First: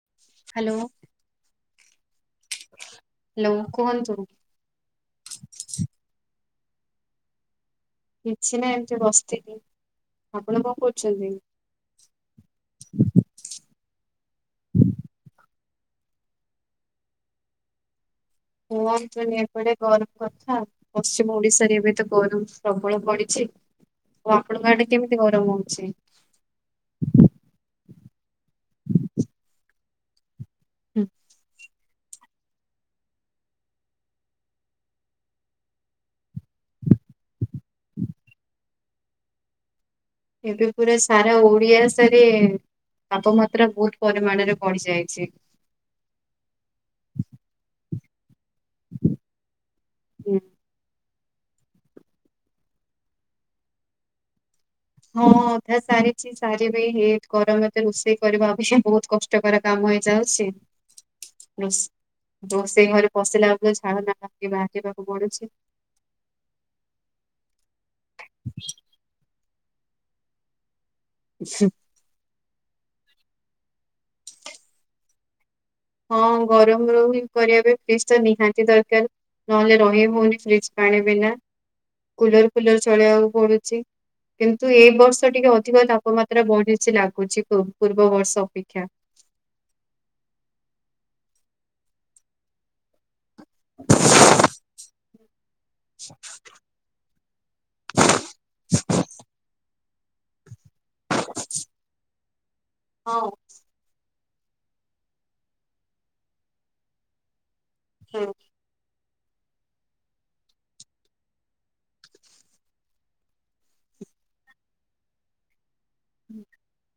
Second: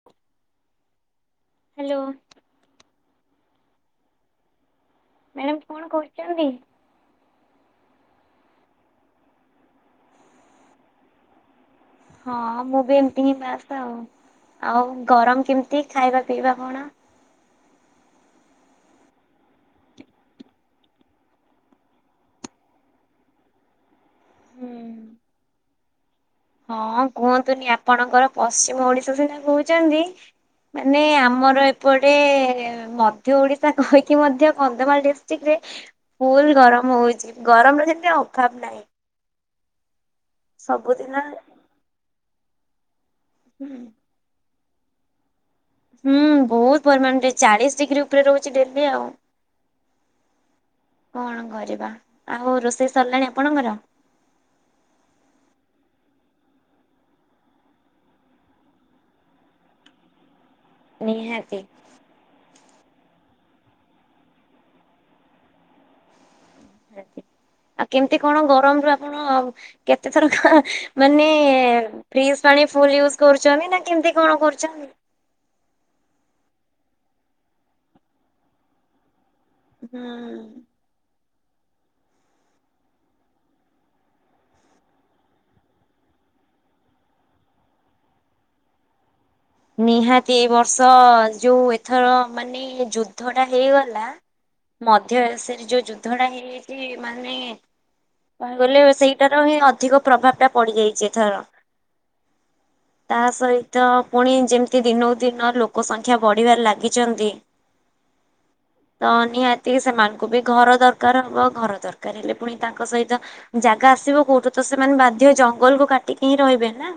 [inaudible] Hello. Hello. Hello କୁହନ୍ତୁ? Madam କଣ କହୁଛନ୍ତି? କିଛି ନାଇଁ ଏମିତି ବସିଥିଲି। ଆପଣ କଣ କରୁଛନ୍ତି? ହଁ ମୁଁ ବି ଏମିତି ହିଁ ବାସ ତ ଆଉ ଆଉ ଗରମ କେମିତି ଖାଇବା ପିଇବା କଣ? କୁହନ୍ତୁନି ଏପଟେ ଗରମ କଥା ଆଉ ପଶ୍ଚିମ ଓଡିଶାରେ ଏବେ ତ ଗରମ ପ୍ରବଳ ବଢିଛି। ଓ ଆପଣଙ୍କ ଆଡେ କେମିତି ଗରମ ହଉଛି? ହଁ କୁହନ୍ତୁନି ଆପଣଙ୍କର ପଶ୍ଚିମ ଓଡିଶା ସେଇଥିପାଇଁ କହୁଛନ୍ତି। ମାନେ ହୁଁ, ଆମର ଏପ ପଟେ ମଧ୍ୟ ଓଡିଶା କହିକି ମଧ୍ୟ କନ୍ଧମାଳ ଡିଷ୍ଟ୍ରିକ୍ ରେ ଫୁଲ ଗରମ ହଉଛି ଗରମର ଯେମିତି ଅଭାବ ନାହିଁ। ଏବେ ପୁରା ସବୁଦିନ ସାରା ଓଡ଼ିଆ ସାରେ ତାପମାତ୍ରା ବୋହୁତ୍ ପରିମାଣରେ ବଢ଼ିଯାଇଚି। ହୁଁ ବୋହୁତ ପରିମାଣରେ ଚାଳିଶ୍ ଡ଼ିଗ୍ରୀ ଉପରେ ରହୁଛି ଡ଼େଲି ଆଉ। ହୁଁ, କଣ କରିବା ଆଉ ରୋଷେଇ ସରିଲାଣି ଆପଣଙ୍କର? ହଁ ଅଧା ସାରିଛି ସାରିବି ହେଇ ଗରମତେ ରୋଷେଇ କରିବା ଅଛି ବହୁତ କଷ୍ ଟ କର କାମ ହେଇଯାଉଛି। ନିହାତି। ରୋଷ୍ ରୋଷେଇ ଘରେ ପଶିଲା ବେଳକୁ ଏଇ ଝାଳନାଳ ହେଇକି ବାହାରି ଯିବାକୁ ପଡ଼ୁଛି। ଆଉ କେମିତି କଣ ଗରମରୁୁ ଆପଣ କେତେ ଥର କଁ ମାନେ ଫ୍ରିଜ୍ ପାଣି ଫୁଲ ୟୁଜ୍ କରୁଛନ୍ତି ନା କେମିତି କଣ କରୁଛନ୍ତି? ହଁ ଗରମ ରହୁ ହିଁ କରିବା ପାଇଁ ଫ୍ରିଜ୍ ତ ନିହାତି ଦରକାର ନହେଲେ ରହି ହଉନି ହୁଁ। ଫ୍ରିଜ୍। ପାଣି ବିନା କୁଲର୍ ଫୁଲର୍ ଚଳେଇବାକୁ ପଡ଼ୁଛି। କିନ୍ତୁ ଏଇ ବର୍ଷ ଟିକେ ଅଧିକ ତାପମାତ୍ରା ବଢ଼ିଚି ଲାଗୁଛି ପୂର୍ ପୂର୍ବ ବର୍ଷ ଅପେକ୍ଷା। ନିହାତି ଏଇ ବର୍ଷ ଯୋଉ ଏଥର ମାନେ ଯୁ ଦ୍ଧ ଟା ହେଇଗଲା ମଧ୍ୟ ଏସରେ ଯୋଉ ଯୁଦ୍ଧ ଟା ହେଇଯାଇଚି ମାନେ କଣ କହିଲେ ସେଇଟାର ହିଁ ଅଧିକ ପ୍ରଭାବଟା ପଡ଼ିଯାଇଚି ଏଥର ହଁ ତା ସହିତ ପୁଣି ଯେମିତି ଦିନକୁ ଦିନ ଲୋକ ସଂଖ୍ୟା ବଢ଼ିବାରେ ଲାଗିଚନ୍ତି ହଁ ତ ନିହାତି ସେମାନଙ୍କୁ ବି ଘର ଦରକାର ହବ ଘର ଦରକାର ହେଲେ ପୁଣି ତାଙ୍କ ସହିତ ଜାଗା ଆସିବ କୋଉଠୁ ତ ସେମାନେ ବାଧ୍ୟ ହେଇ ଜଙ୍ଗଲକୁ କା ଟିକି ହିଁ ରହିବେ ନା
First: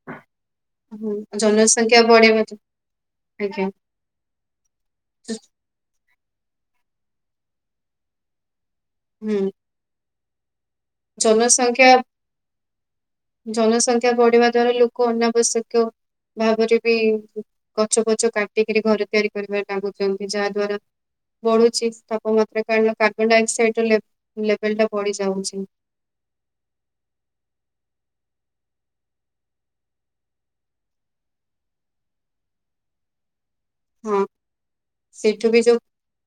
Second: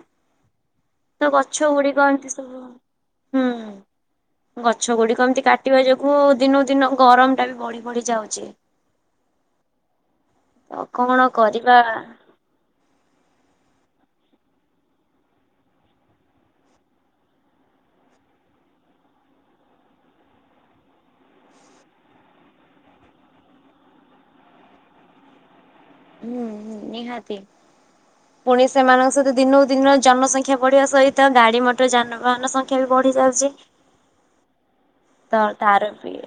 ହୁଁ ତ ଗଛ ଜନସଂଖ୍ୟା ଗୁଡ଼ିକ ଏମତି ବଢିବା ଦ୍ଵା- ସବୁ ହୁଁ ଆଜ୍ଞା [inaudible] ଗଛ ଗୁଡ଼ିକ ଏମିତି କାଟିବା ଯୋଗୁ ଦିନକୁ ଦିନ ଗରମ ଟା ବି ବଢ଼ି ବଢ଼ି ଯାଉଚି। ହୁଁ। ତ କଣ କରିବା? ଜନସଂଖ୍ୟା ଜନସଂଖ୍ୟା ବଢ଼ିବା ଦ୍ଵାରା ଲୋକ ଅନାବଶ୍ୟକୀୟ ଭାବରେ ବି ଗଛ ପଛ କାଟିକିରି ଘରେ ତିଆରି କରିବାରେ ଲାଗୁଛନ୍ତି, ଯାହା ଦ୍ୱାରା ବଢ଼ୁଛି ତାପମାତ୍ରା କାରଣ କାର୍ବନ ଡାଇଅକ୍ସାଇଡ଼ ର ଲେ ଲେବେଲ୍ ଟା ବଢ଼ି ଯାଉଚି। ହୁଁ ହୁଁ ନିହାତି। ପୁଣି ସେମାନଙ୍କ ସହିତ ଦିନକୁ ଦିନ ଜନସଂଖ୍ୟା ବଢ଼ିବା ସହିତ ଗାଡ଼ି ମଟର ଯାନ ବାହାନ ସଂଖ୍ୟା ବି ବଢ଼ି ଯାଉଛି। ହଁ ତ ସେଇଠୁ ତାର ବିି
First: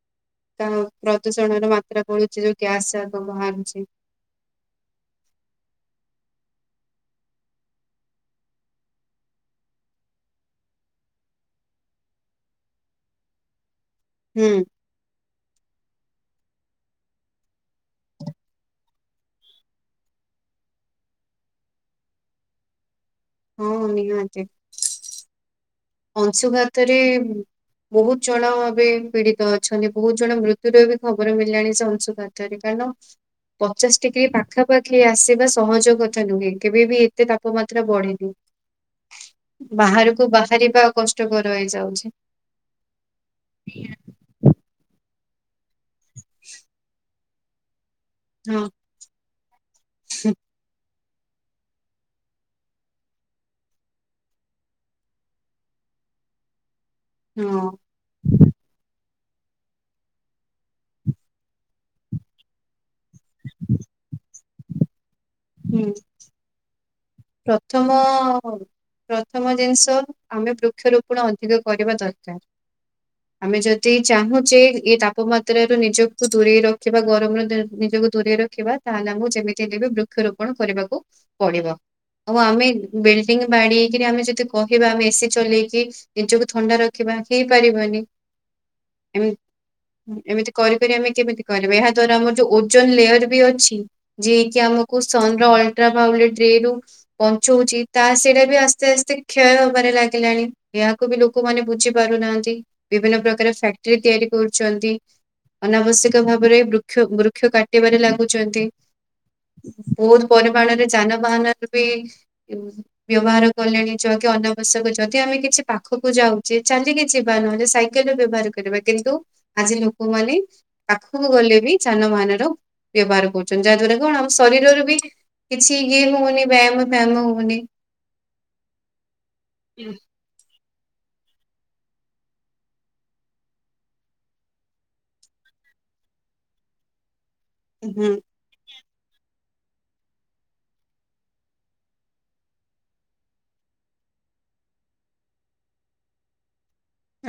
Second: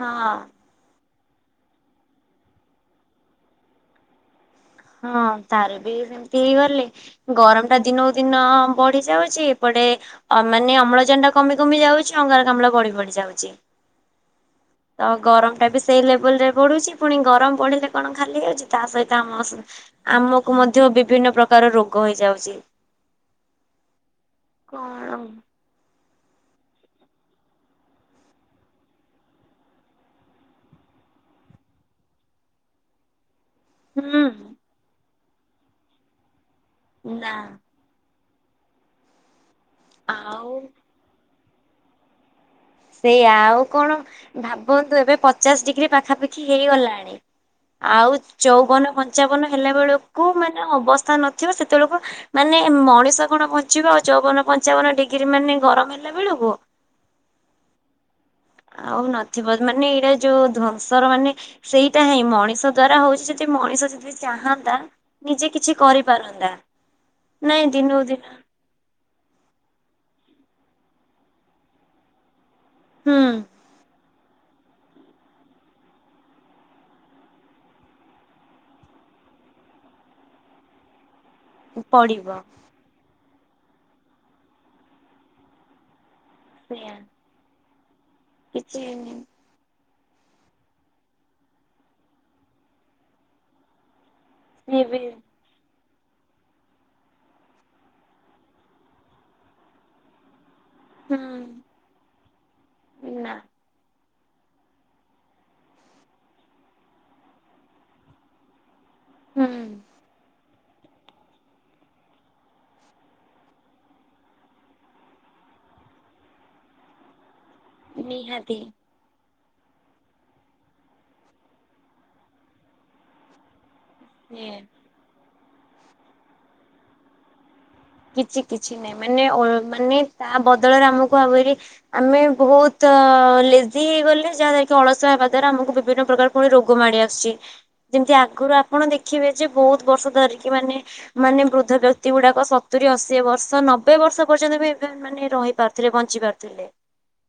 ହଁ। ତ ପ୍ରଦୂଷଣର ମାତ୍ରା ବଳୁଚି ଯୋଉ ଗ୍ୟାସ୍ [unintelligible] ଆଣୁଚି। ହଁ ତାର ବି ସେମିତି ହେଇଗଲେ। ଗରମ ଟା ଦିନକୁ ଦିନ ବଢ଼ିଯାଉଚି ଏପଟେ ଅ ମାନେ ଅମ୍ଳଜାନ ଟା କମି କମି ଯାଉଚି, ଅଙ୍ଗାରକାମ୍ଳ ବଢ଼ି ବଢ଼ି ଯାଉଚି। ହୁଁ। ତ ଗରମ ଟା ବି ସେଇ ଲେବୁଲ୍ ରେ ବଢ଼ୁଛି, ପୁଣି ଗରମ ବଢ଼ିଲେ କଣ ଖାଲି ହେଉଚି, ତା ସହିତ ଆମ ସ ଆମକୁ ମଧ୍ୟ ବିଭିନ୍ନ ପ୍ରକାର ରୋଗ ହେଇଯାଉଚି। ହୁଁ ନିହାତି। କଣ? ଅଂଶୁଘାତରେ ହୁ ବୋହୁତ୍ ଜଣ ଏବେ ପୀଡ଼ିତ ଅଛନ୍ତି ବୋହୁ ଜଣ ମୃତ୍ୟୁର ବି ଖବର ମିଳିଲାଣି ସେ ଅଂଶୁଘା ତ ରେ କାରଣ ପଚାଶ୍ ହୁଁ ଡ଼ିଗ୍ରୀ ପାଖାପାଖି ଆସିବା ସହଜ କଥା ନୁହେଁ କେବେବି ଏତେ ନା ତାପମା ଏଥିରେ ବଢ଼ିବି ବାହରକୁ ଆଉ ବାହାରିବା କଷ୍ଟକର ହେଇଯାଉଚି। ସେୟା ଆଉ କଣ ଭାବନ୍ତୁ ଏବେ ପଚାଶ ଡିଗ୍ରୀ ପାଖାପାଖି ହେଇଗଲାଣି। ଆଉ ହଁ ଚଉବନ ପଞ୍ଚାବନ ହେଲା ବେଳକୁ ହୁଁ, ମାନେ ଅବସ୍ଥା ନଥିବ ସେତବେଳକୁ। ମାନେ ମଣିଷ କଣ ବଞ୍ଚିବ ଆଉ ଚଉବନ ପଞ୍ଚାବନ ଡିଗ୍ରୀ ମାନେ ଗରମ ହେଲା ବେଳକୁ। ହଁ ଆଉ ନଥିବ ମାନେ ଏଇରା ଯୋଉ ଧ୍ୱଂସର ମାନେ ସେଇଟା ହାଇଁ ମଣିଷ ଦ୍ଵାରା ହଉଛି ଯଦି ମଣିଷ ଯଦି ଚାହାନ୍ତା। ନିଜେ କିଛି ହୁଁ କରିପାରନ୍ତା। ନାଇଁ ପ୍ରଥମ ଦିନକୁ ଦିନ ପ୍ରଥମ ଜିନିଷ ଆମେ ବୃକ୍ଷରୋପଣ ଅଧିକ କରିବା ଦରକାର୍। ହୁଁ ଆମେ ଯଦି ଚାହୁଁଛେ ଏ ତାପମାତ୍ର ରୁ ନିଜକୁ ଦୂରେଇ ରଖିବା ଗରମ ର ନିଜକୁ ଦୂରେଇ ରଖିବା। ତାହେଲେ ଆମକୁ ଯେମିତି ହେଲେବି ବୃକ୍ଷରୋପଣ କରିବାକୁ ପଡ଼ିବ। ଆଉ ପଡିବ ଆମେ ବିଲ୍ଡିଂ ବାଡ଼େଇକିରି ଆମେ ଯଦି କହିବା ଆମେ ଏସି ଚଲେଇକି ନିଜକୁ ଥଣ୍ଡା ସେଇଆ ରଖିବା ହେଇପାରିବାନି କିଛି ହେଇନି ହୁଁ ଏମିତି କରି କରି ଆମେ କେମିତି କରିବା? ଏହା ଦ୍ୱାରା ଆମର ଯୋଉ ଓଜନ୍ ଲେୟର୍ ବି ଅଛି। ଯିଏକି ସିଏ ବି ଆମକୁ ସନ ର ଅଲଟ୍ରାଭାଉଲେଟ ରେ ରୁ ବଞ୍ଚଉଛି ତା ସେଇଟା ବି ଆସ୍ତେ ଆସ୍ତେ କ୍ଷୟ ହବାରେ ଲାଗିଲାଣି। ଏହାକୁ ହୁଁ ବି ଲୋକମାନେ ବୁଝି ପାରୁନାହାନ୍ତି। ବିଭିନ୍ୟ ନା ପ୍ରକାର ଫାକ୍ଟ୍ରି ତିଆରି କରୁଛନ୍ତି। ଅନାବଶ୍ୟକ ଭାବରେ ବୃକ୍ଷ ବୃକ୍ଷ କାଟିବାରେ ଲାଗୁଛନ୍ତି। ହୁଁ ବହୁତ୍ ପରିମାଣରେ ଯାନବାହାନ ରେ ବି ବ୍ୟବହାର କଲେଣି ଯ କି ଅନାବଶ୍ୟକ ଯଦି ଆମେ କିଛି ପାଖକୁ ଯାଉଛେ ଚାଲିକି ଯିବା। ନହେଲେ ସାଇକେଲ ବ୍ୟବହାର ନିହାତି କରିବା। କିନ୍ତୁ ଆଜି ଲୋକମାନେ ପାଖକୁ ଗଲେବି ଯାନବାହାନର। ବ୍ୟବହାର କରୁଛନ୍ତି ଯାହା ଦ୍ଵାରା କଣ ଆମ ସେଇଆ ଶରୀରରୁ ବି କିଛି ୟେ ହଉନି ବାୟାମ ଫାୟାମ ହୋଉନି। କିଛି କିଛି ନାହିଁ ମାନେ ଅ ମାନେ ତା ବଦଳରେ ଆମକୁ ଅବେରି ଆମେ ବହୁତ ଲେଜି ହେଇଗଲେ। ଯାହାଦ୍ୱାରାକି ଅଳସୁଆ ହେବା ଦ୍ୱାରା ଆମକୁ ବିଭିନ୍ନ ପ୍ରକାର ପୁଣି ରୋଗ ମାଡ଼ି ଆସୁଛି। ହୁଁ ଯେମିତି ଆଗରୁ ଆପଣ ଦେଖିବେ ଯେ ବହୁତ ବର୍ଷ ଧରିକି ମାନେ ମାନେ ବୃଦ୍ଧ ବ୍ୟକ୍ତି ଗୁଡ଼ାକ ସ ସତୁରୀ, ଅଶିଏ ବର୍ଷ, ନବେ ବର୍ଷ ପର୍ଯ୍ୟନ୍ତ ବି ଏବେ ମାନେ ରହିପାରୁଥିଲେ ବଞ୍ଚିପାରୁଥିଲେ।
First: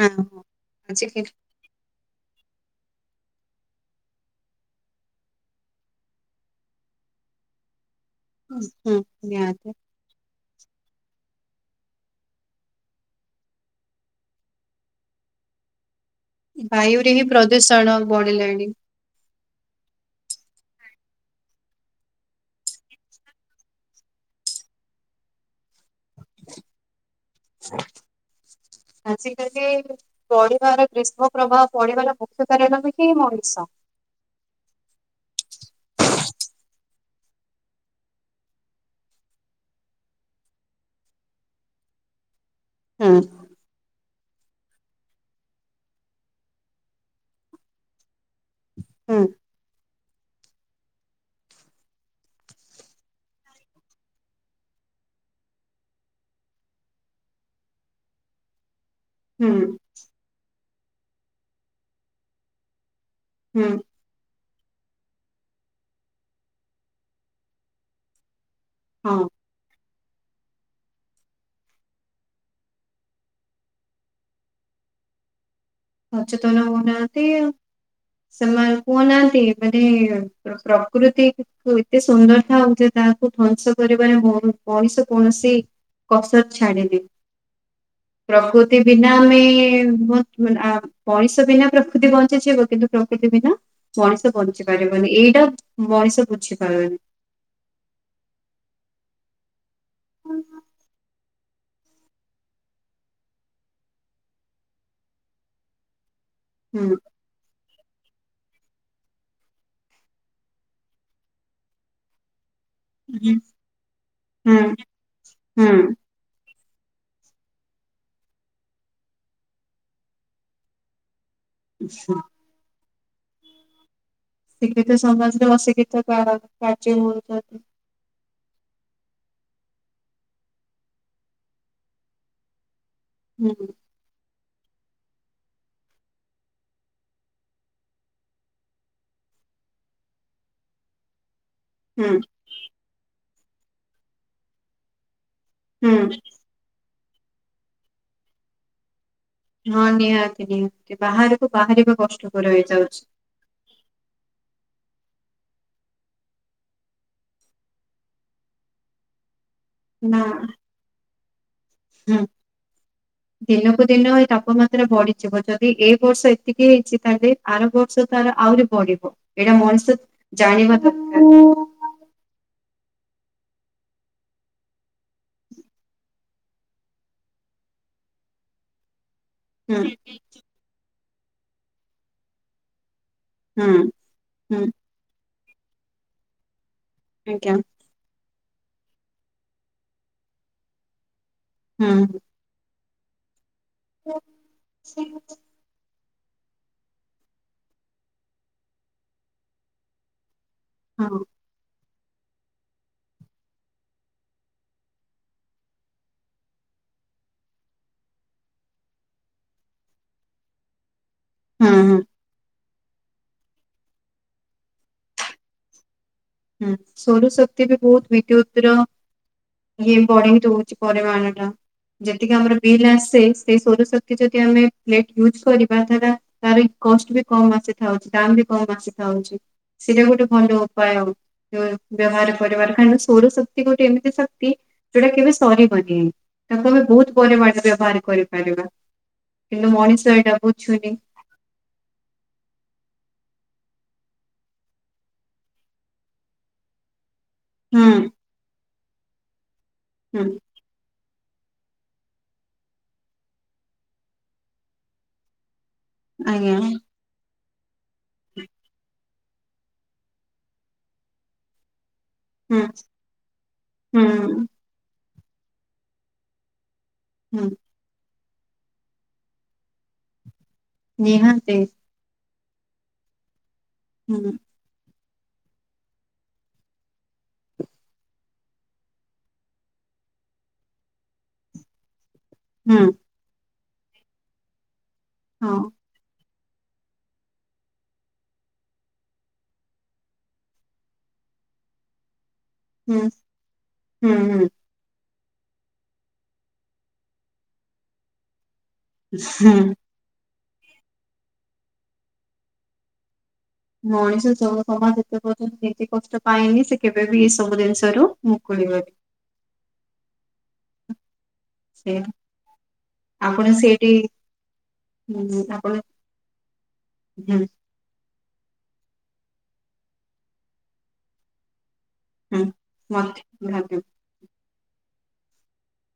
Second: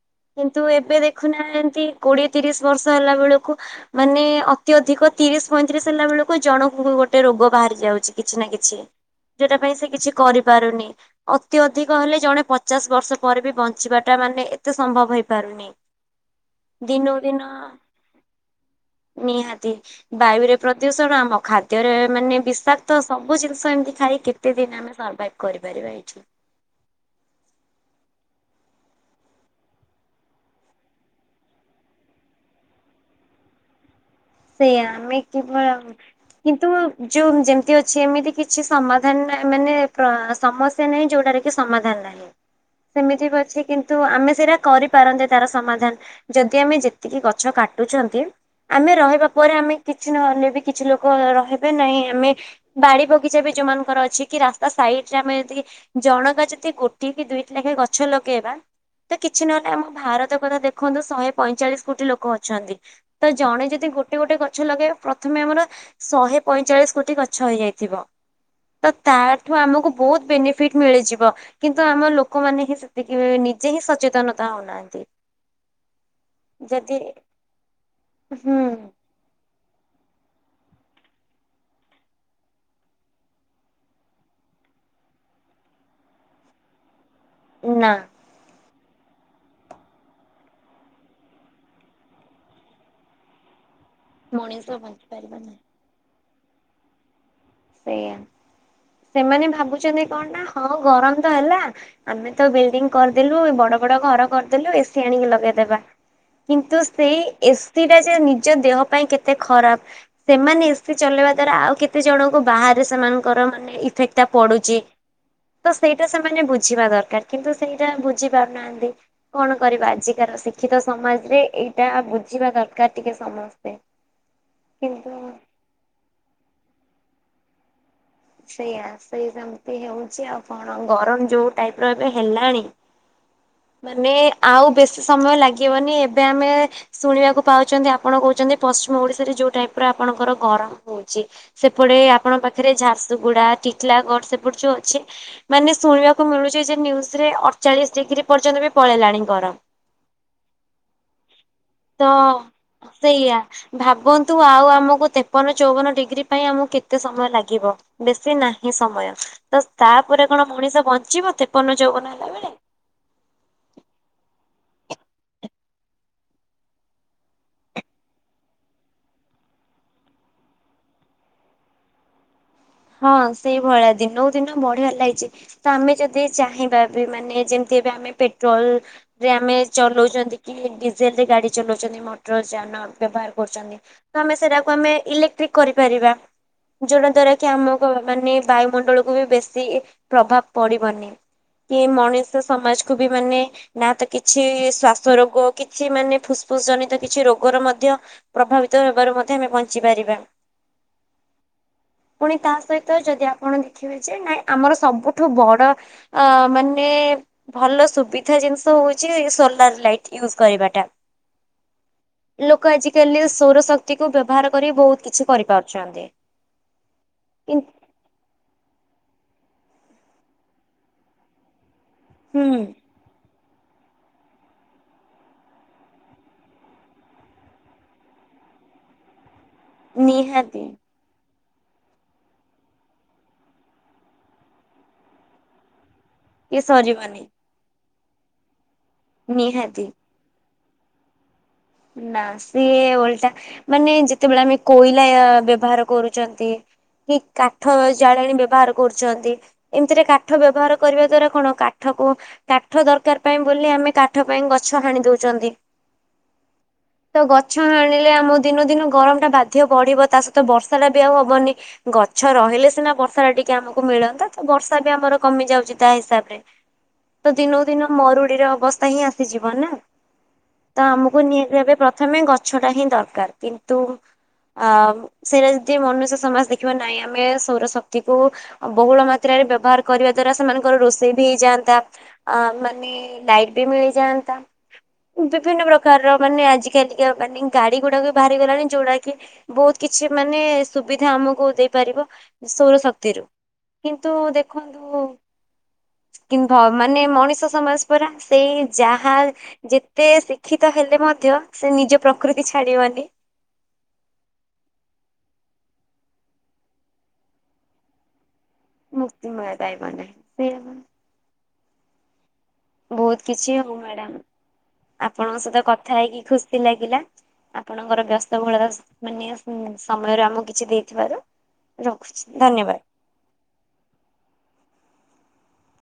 ଆ କିନ୍ତୁ ଏବେ ଆଜିକା ଦେଖୁନାହାନ୍ତି କୋଡ଼ିଏ, ତିରିଶ୍ ବର୍ଷ ହେଲାବେଳକୁ ମାନେ ଅତ୍ୟଧିକ ତିରିଶ୍, ପଇଁତିରିଶ୍ ହେଲା ବେଳକୁ ଜଣଙ୍କୁ ବି ଗୋଟେ ରୋଗ ବାହାରି ଯାଉଚି। କିଛି ନା କିଛି ହୁଁ ଯଉଟା ନିହାତି ପାଇଁ ସେ କିଛି କରିପାରୁନି। ଅତି ଅଧିକ ହେଲେ ଜଣେ ପଚାଶ ବର୍ଷ ପରେ ବି ବଞ୍ଚିବାଟା ମାନେ ଏତେ ସମ୍ଭବ ହେଇପାରୁନି। ବାୟୁରେ ଦିନକୁ ହିଁ ଦିନ ପ୍ରଦୂଷଣ ବଢିଲାଣି। ନିହାତି। ବାୟୁ ରେ ପ୍ରଦୂଷଣ ଆମ ଖାଦ୍ୟରେ ମାନେ ବିଷାକ୍ତ ସବୁ ଜିନିଷ ଏମିତି ଖାଇ କେତେ ଦିନ ସର୍ଭାଇଭ କରିପାରିବା ଏଇଠି। ଆଜିକାଲି ପଢିବାର ଗ୍ରୀଷ୍ମ ପ୍ରବାହ ପଢିଗଲା ମୁଖ୍ୟ କାରଣ ବି ହିଁ ମଣିଷ। ସେହା ଆମେ କିବଳ କିନ୍ତୁ ଯୋଉ ଯେମିତି ଅଛି ଏମିତି କିଛି ସମାଧାନ ମାନେ ପ୍ର ସମ ସେ ନାହିଁ ଯୋଉଟାରେ କି ସମାଧାନ ନାହିଁ ହୁଁ ସେମିତିବି ଅଛି କିନ୍ତୁ, ଆମେ ସେଇଟା କରିପାରନ୍ତେ ତାର ସମଧାନ ଯଦି ଆମେ ଯେତିକି ଗଛ କାଟୁଛନ୍ତି ଆମେ ହୁଁ ରହିବା ପରେ ଆମେ କିଛି ନହେଲେ ବି କିଛି ଲୋକ ରହିବେ ନାହିଁ ଆମେ ବାଡି ବଗିଚା ବି ଯୋଉମାନଙ୍କର ଅଛି କି ରାସ୍ତା ସାଇଡ ରେ ଆମେ ଯେତିକି ଜଣକା ଯଦି ଗୋଟଏ କି ଦୁଇଟି ଲେଖାଏ ଗଛ ଲଗେଇବା ତ କିଛି ହୁଁ ନହେଲେ ଆମ ଭାରତ କଥା ଦେଖନ୍ତୁ ଶହେ ପଇଁଚାଳିଶ କୋଟି ଲୋକ ଅଛନ୍ତି। ତ ଜଣେ ହୁଁ ଯଦି ଗୋଟ ଗୋଟେ ଗୋଟେ ଗଛ ଲଗେଇବ ପ୍ରଥମେ ଆମର ଶହେ ପଇଁଚାଳିଶ କୋଟି ଗଛ ହେଇଯାଇଥିବ। ତ ହଁ ତାଠୁ ଆମକୁ ବହୁତ ବେନିଫିଟ ମିଳିଯିବ। କିନ୍ତୁ ଆମ ଲୋକମାନେ ହିଁ ସେତିକି ନିଜେ ହିଁ ସଚେତନତା ହଉନାହାନ୍ତି। ସଚେତନ ହଉ ଯଦି ନାହାନ୍ତି ଆଉ ହୁଁ ସେମାନେ [unintelligible] ଏମିତି ପ୍ରକୃତି ଏତେ ସୁନ୍ଦର ଥାଉ ଯେ ତାହାକୁ ଧ୍ଵଂସ କରିବାରେ ମଣିଷ କୌଣସି କସର ଛାଡିନି। ନା। ପ୍ରକୃତି ବିନା ଆମେ [unintelligible] ମଣିଷ ବିନା ପ୍ରକୃତି ବଞ୍ଚିଯିବ। କିନ୍ତୁ, ପ୍ରକୃତି ବିନା ମଣିଷ ବଞ୍ଚି ପାରିବନି। ଏଇଟା ମଣିଷ ବୁଝିପାରେନି। ସେଇଆ ସେମାନେ ଭାବୁଛନ୍ତି କଣ ନା ହୁଁ ହଁ ଗରମ ତ ହେଲା ଆମେ ତ ବିଲଡିଙ୍ଗ କରିଦେଲୁ ବଡ ବଡ ଘର କରିଦେଲୁ। ଏ ସିି ଆଣିକି ଲଗେଇଦବା। କିନ୍ତୁ ସେଇ ଏ ସ ସେଇଟା ଯେ ନିଜ ଦେହ ପାଇଁ କେତେ ଖରାପ ସେମାନେ ଏ ସିି ଚଲେଇବା ଦ୍ଵାରା ଆଉ କେତେ ଜଣ ତ ବାହାରେ ହୁଁ ସେମାନଙ୍କର ମାନେ ଇଫେକ୍ଟ ଟା ହୁଁ ପଡୁଛି ତ ସେଇଟା ସେମାନେ ବୁଝି ବୁଝିବା ଦରକାର କିନ୍ତୁ ସେଇଟା ବୁଝି ପାରୁନାହାନ୍ତି। କଣ କରିବା ଆଜିକାର ଶିକ୍ଷିତ ସମାଜରେ ଏଇଟା ହୁଁ ବୁଝିବା ଦରକାର ଟିକେ ସମସ୍ତେ। ଶିକ୍ଷିତ କିନ୍ତୁ ସମାଜରେ ଅଶିକ୍ଷିତ କ କାର୍ଯ୍ୟ ହୋଇଥାଏ ତ ସେଇଆ ସେଇ ସେମତି ହଉଛି ଆଉ। କଣ ଗରମ ଯୋଉ ଟାଇପ ର ଏବେ ହେଲାଣି। ହୁଁ। ମାନେ ଆଉ ବେଶୀ ସମୟ ଲାଗିବନି ଏବେ ଆମେ ଶୁଣିବାକୁ ପାଉଛନ୍ତି ଆପଣ କହୁଛନ୍ତି ପଶ୍ଚିମ ଓଡିଶାରେ ଯୋଉ ଟାଇପ ର ଆପଣଙ୍କର ଗରମ ହଉଛି ସେପଟେ ହୁଁ ଆପଣଙ୍କ ପାଖରେ ଝାରସୁଗୁଡା, ଟିଟିଲାଗଡ଼ ସେପଟ ଯୋଉ ଅଛି ମାନେ ହୁଁ ଶୁଣିବାକୁ ମିଳୁଛି ଯେ ଯେ ନ୍ୟୁଜରେ ଅଠଚାଳିଶ ଡିଗ୍ରୀ ପର୍ଯ୍ୟନ୍ତ ବି ପଳେଇଲାଣି ଗରମ। ହଁ ନିହାତି ନିହାତି ବାହାରକୁ ବାହାରିବା ତ କଷ୍ଟକର ହେଇଯାଉଛି। ସେଇଆ। ଭାବନ୍ତୁ ଆଉ ଆମକୁ ତେପନ, ଚଉବନ ଡିଗ୍ରୀ ପାଇଁ ଆମକୁ କେତେ ସମୟ ଲାଗିବ। ବେଶୀ ନାହିଁ ସମୟ ତ ନା ତାପରେ କଣ ମଣିଷ ବଞ୍ଚିବ ତେପନ, ଚଉବନ ହୁଁ। ହେଲା ବେଳେ। [inaudible] ଦିନକୁ ଦିନ ଏ ତାପମାତ୍ରା ବଢିଯିବ। ଯଦି ଏ ବର୍ଷ ଏତିକି ହେଇଛି ତାହେଲେ ଆର ବର୍ଷ ତାର ଆହୁରି ବଢିବ ଏଇଟା ମଣିଷ ଜାଣିବା ଦରକାର। ହଁ ସେଇଭଳିଆ ଦିନକୁ ଦିନ ବଢ଼ିବାରେ ଲାଗିଛି। ତ ଆମେ ଯଦି ଚାହିଁବା ବି ମାନେ ଯେମିତି ଏବେ ଆମେ ପେଟ୍ରୋଲ ରେ ଆମେ ହୁଁ ଚଲଉଛନ୍ତି କି ଡିଜେଲ ରେ ଗାଡି ଚଲାଉଛନ୍ତି ମଟର ଯାନ ବ୍ୟବହାର କରୁଛନ୍ତି ତ ଆମେ ହୁଁ ସେଟାକୁ ଆମେ ଇଲେକ୍ଟ୍ରିକ କରିପାରିବା ଯୋଉଟା ଦ୍ଵାରା କି ଆଜ୍ଞା ଆମକୁ କୁ ମାନେ ବାୟୁମଣ୍ଡଳକୁୁ ବି ବେଶୀ ପ୍ରଭାବ ପଡିବନି କି ହୁଁ। ମଣିଷ ତ ସମାଜକୁୁ ବି ମାନେ ନା ତ କିଛି ହଁ ଶ୍ଵାସ ରୋଗ କି? କି ମାନେ ଫୁସଫୁସ ଜନିତ କିଛି ରୋଗର ମଧ୍ୟ ପ୍ରଭାବିତ ହେବାରୁ ମଧ୍ୟ ଆମେ ବଞ୍ଚିପାରିବା। ହୁଁ। ପୁଣି ତା ସହିତ ଯଦି ଆପଣ ଦେଖିବେ ଯେ ନାଇଁ ଆମର ସବୁଠୁ ବଡ ଅ ମାନେ ଭଲ ସୁବିଧା ଜିନିଷ ହଉଛି ଏ ସୋଲାର ଲାଇଟ୍ ୟୁଜ୍ କରିବା ଟା ହୁଁ ହୁଁ। ଲୋକ ଆଜିକାଲି ସୌରଶକ୍ତି କୁ ବ୍ୟବହାର କରି ବହୁତ କିଛି କରିପାରୁଛନ୍ତି। ହୁଁ କି ସୌରଶକ୍ତି ବି ବହୁତ ବିଦ୍ୟୁତ ର ଇଏ ବଢେଇ ଦଉଛି ପରିମାଣଟା ଯେତିକି ଆମର ହୁଁ ବିଲ୍ ଆସେ ସେଇ ସୌରଶକ୍ତି ଯଦି ଆମେ ପ୍ଲେଟ ୟୁଜ୍ କରିବା ତାର ତାର ବି କଷ୍ଟ ବି କମ ଆସିଥାଉଛି ଦାମ ବି କମ ଆସିଥାଉଛି ସେଇଟା ଗୋଟେ ଭଲ ନିହାତି ଉପାୟ ଆଉ। ବ୍ୟ ବ୍ୟବହାର କରିବାର କାହିଁକିନା ସୌରଶକ୍ତି ଗୋଟେ ଏମିତି ଶକ୍ତି ଯୋଉଟା କେବେ ସରିବନି। ଇଏ ତାକୁ ଆମେ ବହୁତ ସରିବନି ପରମାଣ ବ୍ୟବହାର କରିପାରିବା କିନ୍ତୁ ନିହାତି। ମଣିଷ ଏଇଟା ବୁଝୁନି। ନା ସିଏ ଓଲଟା ମାନେ ଯେତେବେଳେ ଆମେ କୋଇଲା ଆ ବ୍ୟବହାର କରୁଛନ୍ତି କି କାଠ ହୁଁ ଜାଳେଣୀ ବ୍ୟବହାର କରୁଛନ୍ତି ଏମିତିରେ ହୁଁ କାଠ ବ୍ୟବହାର କରିବା ଦ୍ଵାରା କଣ କାଠକୁ କାଠ ଦରକାର ପାଇଁ ବୋଲି ଆମେ କାଠ ପାଇଁ ଗଛ ହାଣି ଦଉଛନ୍ତି। ଆଜ୍ଞା। ତ ଗଛ ହାଣିଲେ ଆମ ଦିନ ଦିନ ଗରମ ଟା ବାଧ୍ୟ ବଢିବ ତା ସହିତ ବର୍ଷା ଟା ବି ଆଉ ହବନି। ଗଛ ହୁଁ ରହିଲେ ସିନା ବର୍ଷା ଟା ଟିକେ ଆମକୁ ମିଳନ୍ତା ତ ହୁଁ ବର୍ଷା ବି ଆମର କମିଯାଉଛି। ତା ହିସାବରେ ତ ହୁଁ ଦିନକୁ ଦିନ ମରୁଡିର ଅବସ୍ଥା ହିଁ ଆସିଯିବ ନା? ତ ଆମକୁ ନିହାତି ଭାବେ ପ୍ରଥମେ ଗଛ ଟା ହିଁ ଦରକାର କିନ୍ତୁ ହୁଁ। ଅ ସେଇଟା ଯଦି ମନୁଷ୍ୟ ସମାଜ ଦେଖିବ ନାହିଁ ଆମେ ସୌରଶକ୍ତିକୁ ବହୁଳ ମାତ୍ରାରେ ବ୍ୟବହାର କରିବା ଦ୍ଵାରା ସେମାନଙ୍କର ରୋଷେଇ ବି ହେଇଯାଆନ୍ତା। ଅ ହୁଁ ମାନେ ଲାଇଟ ବି ମିଳିଯାଆନ୍ତା ହଁ ବିଭିନ୍ନ ପ୍ରକାରର ମାନେ ଆଜିକାଲିିକା ମାନେ ଗାଡି ଗୁଡାକ ବି ବାହାରି ଗଲାଣି ଯୋଉଡ଼ା କି ବହୁତ କିଛି ମାନେ ସୁବିଧା ଆମକୁ ଦେଇପାରିବ। ହୁଁ ସୌରଶକ୍ତିରୁ କିନ୍ତୁ ହୁଁ ହୁଁ ଦେଖନ୍ତୁ ନ୍ତୁ ମାନେ ମଣିଷ ସମଜ ପରା ସେଇ ଯାହା ହୁଁ ଯେତେ ଶିକ୍ଷିତ ହେଲେ ମ ଧ୍ୟ ସେ ନିଜ ପ୍ରକୃତି ଛାଡିବନି। ମଣିଷ ଯୋଉ ସମାଜ ଯେତେ ପର୍ଯ୍ୟନ୍ତ ଏମତି କଷ୍ଟ ପାଇଏନି ସେ କେବେ ବିି ଏ ସବୁ ଜିନିଷରୁ ମୁକୁଳିିବନି। ମୁକ୍ତି [unintelligible] ନାହିଁ ସେଇଆ ବା। ସେଆ। ବହୁତ କିଛି ହଉ ମ୍ୟାଡାମ ଆପଣଙ୍କ ହୁଁ, ସହିତ ଆପଣ କଥା ହେଇକି ଖୁସି ଲାଗିଲା। ହୁଁ ଆପଣଙ୍କର ବ୍ୟସ୍ତବହୁଳର ମାନେ ସମୟରୁ ଆମକୁ କିଛି ଦେଇଥିବାରୁ। ରଖୁଛି ହୁଁ ଧନ୍ୟବାଦ। ମତେ [inaudible]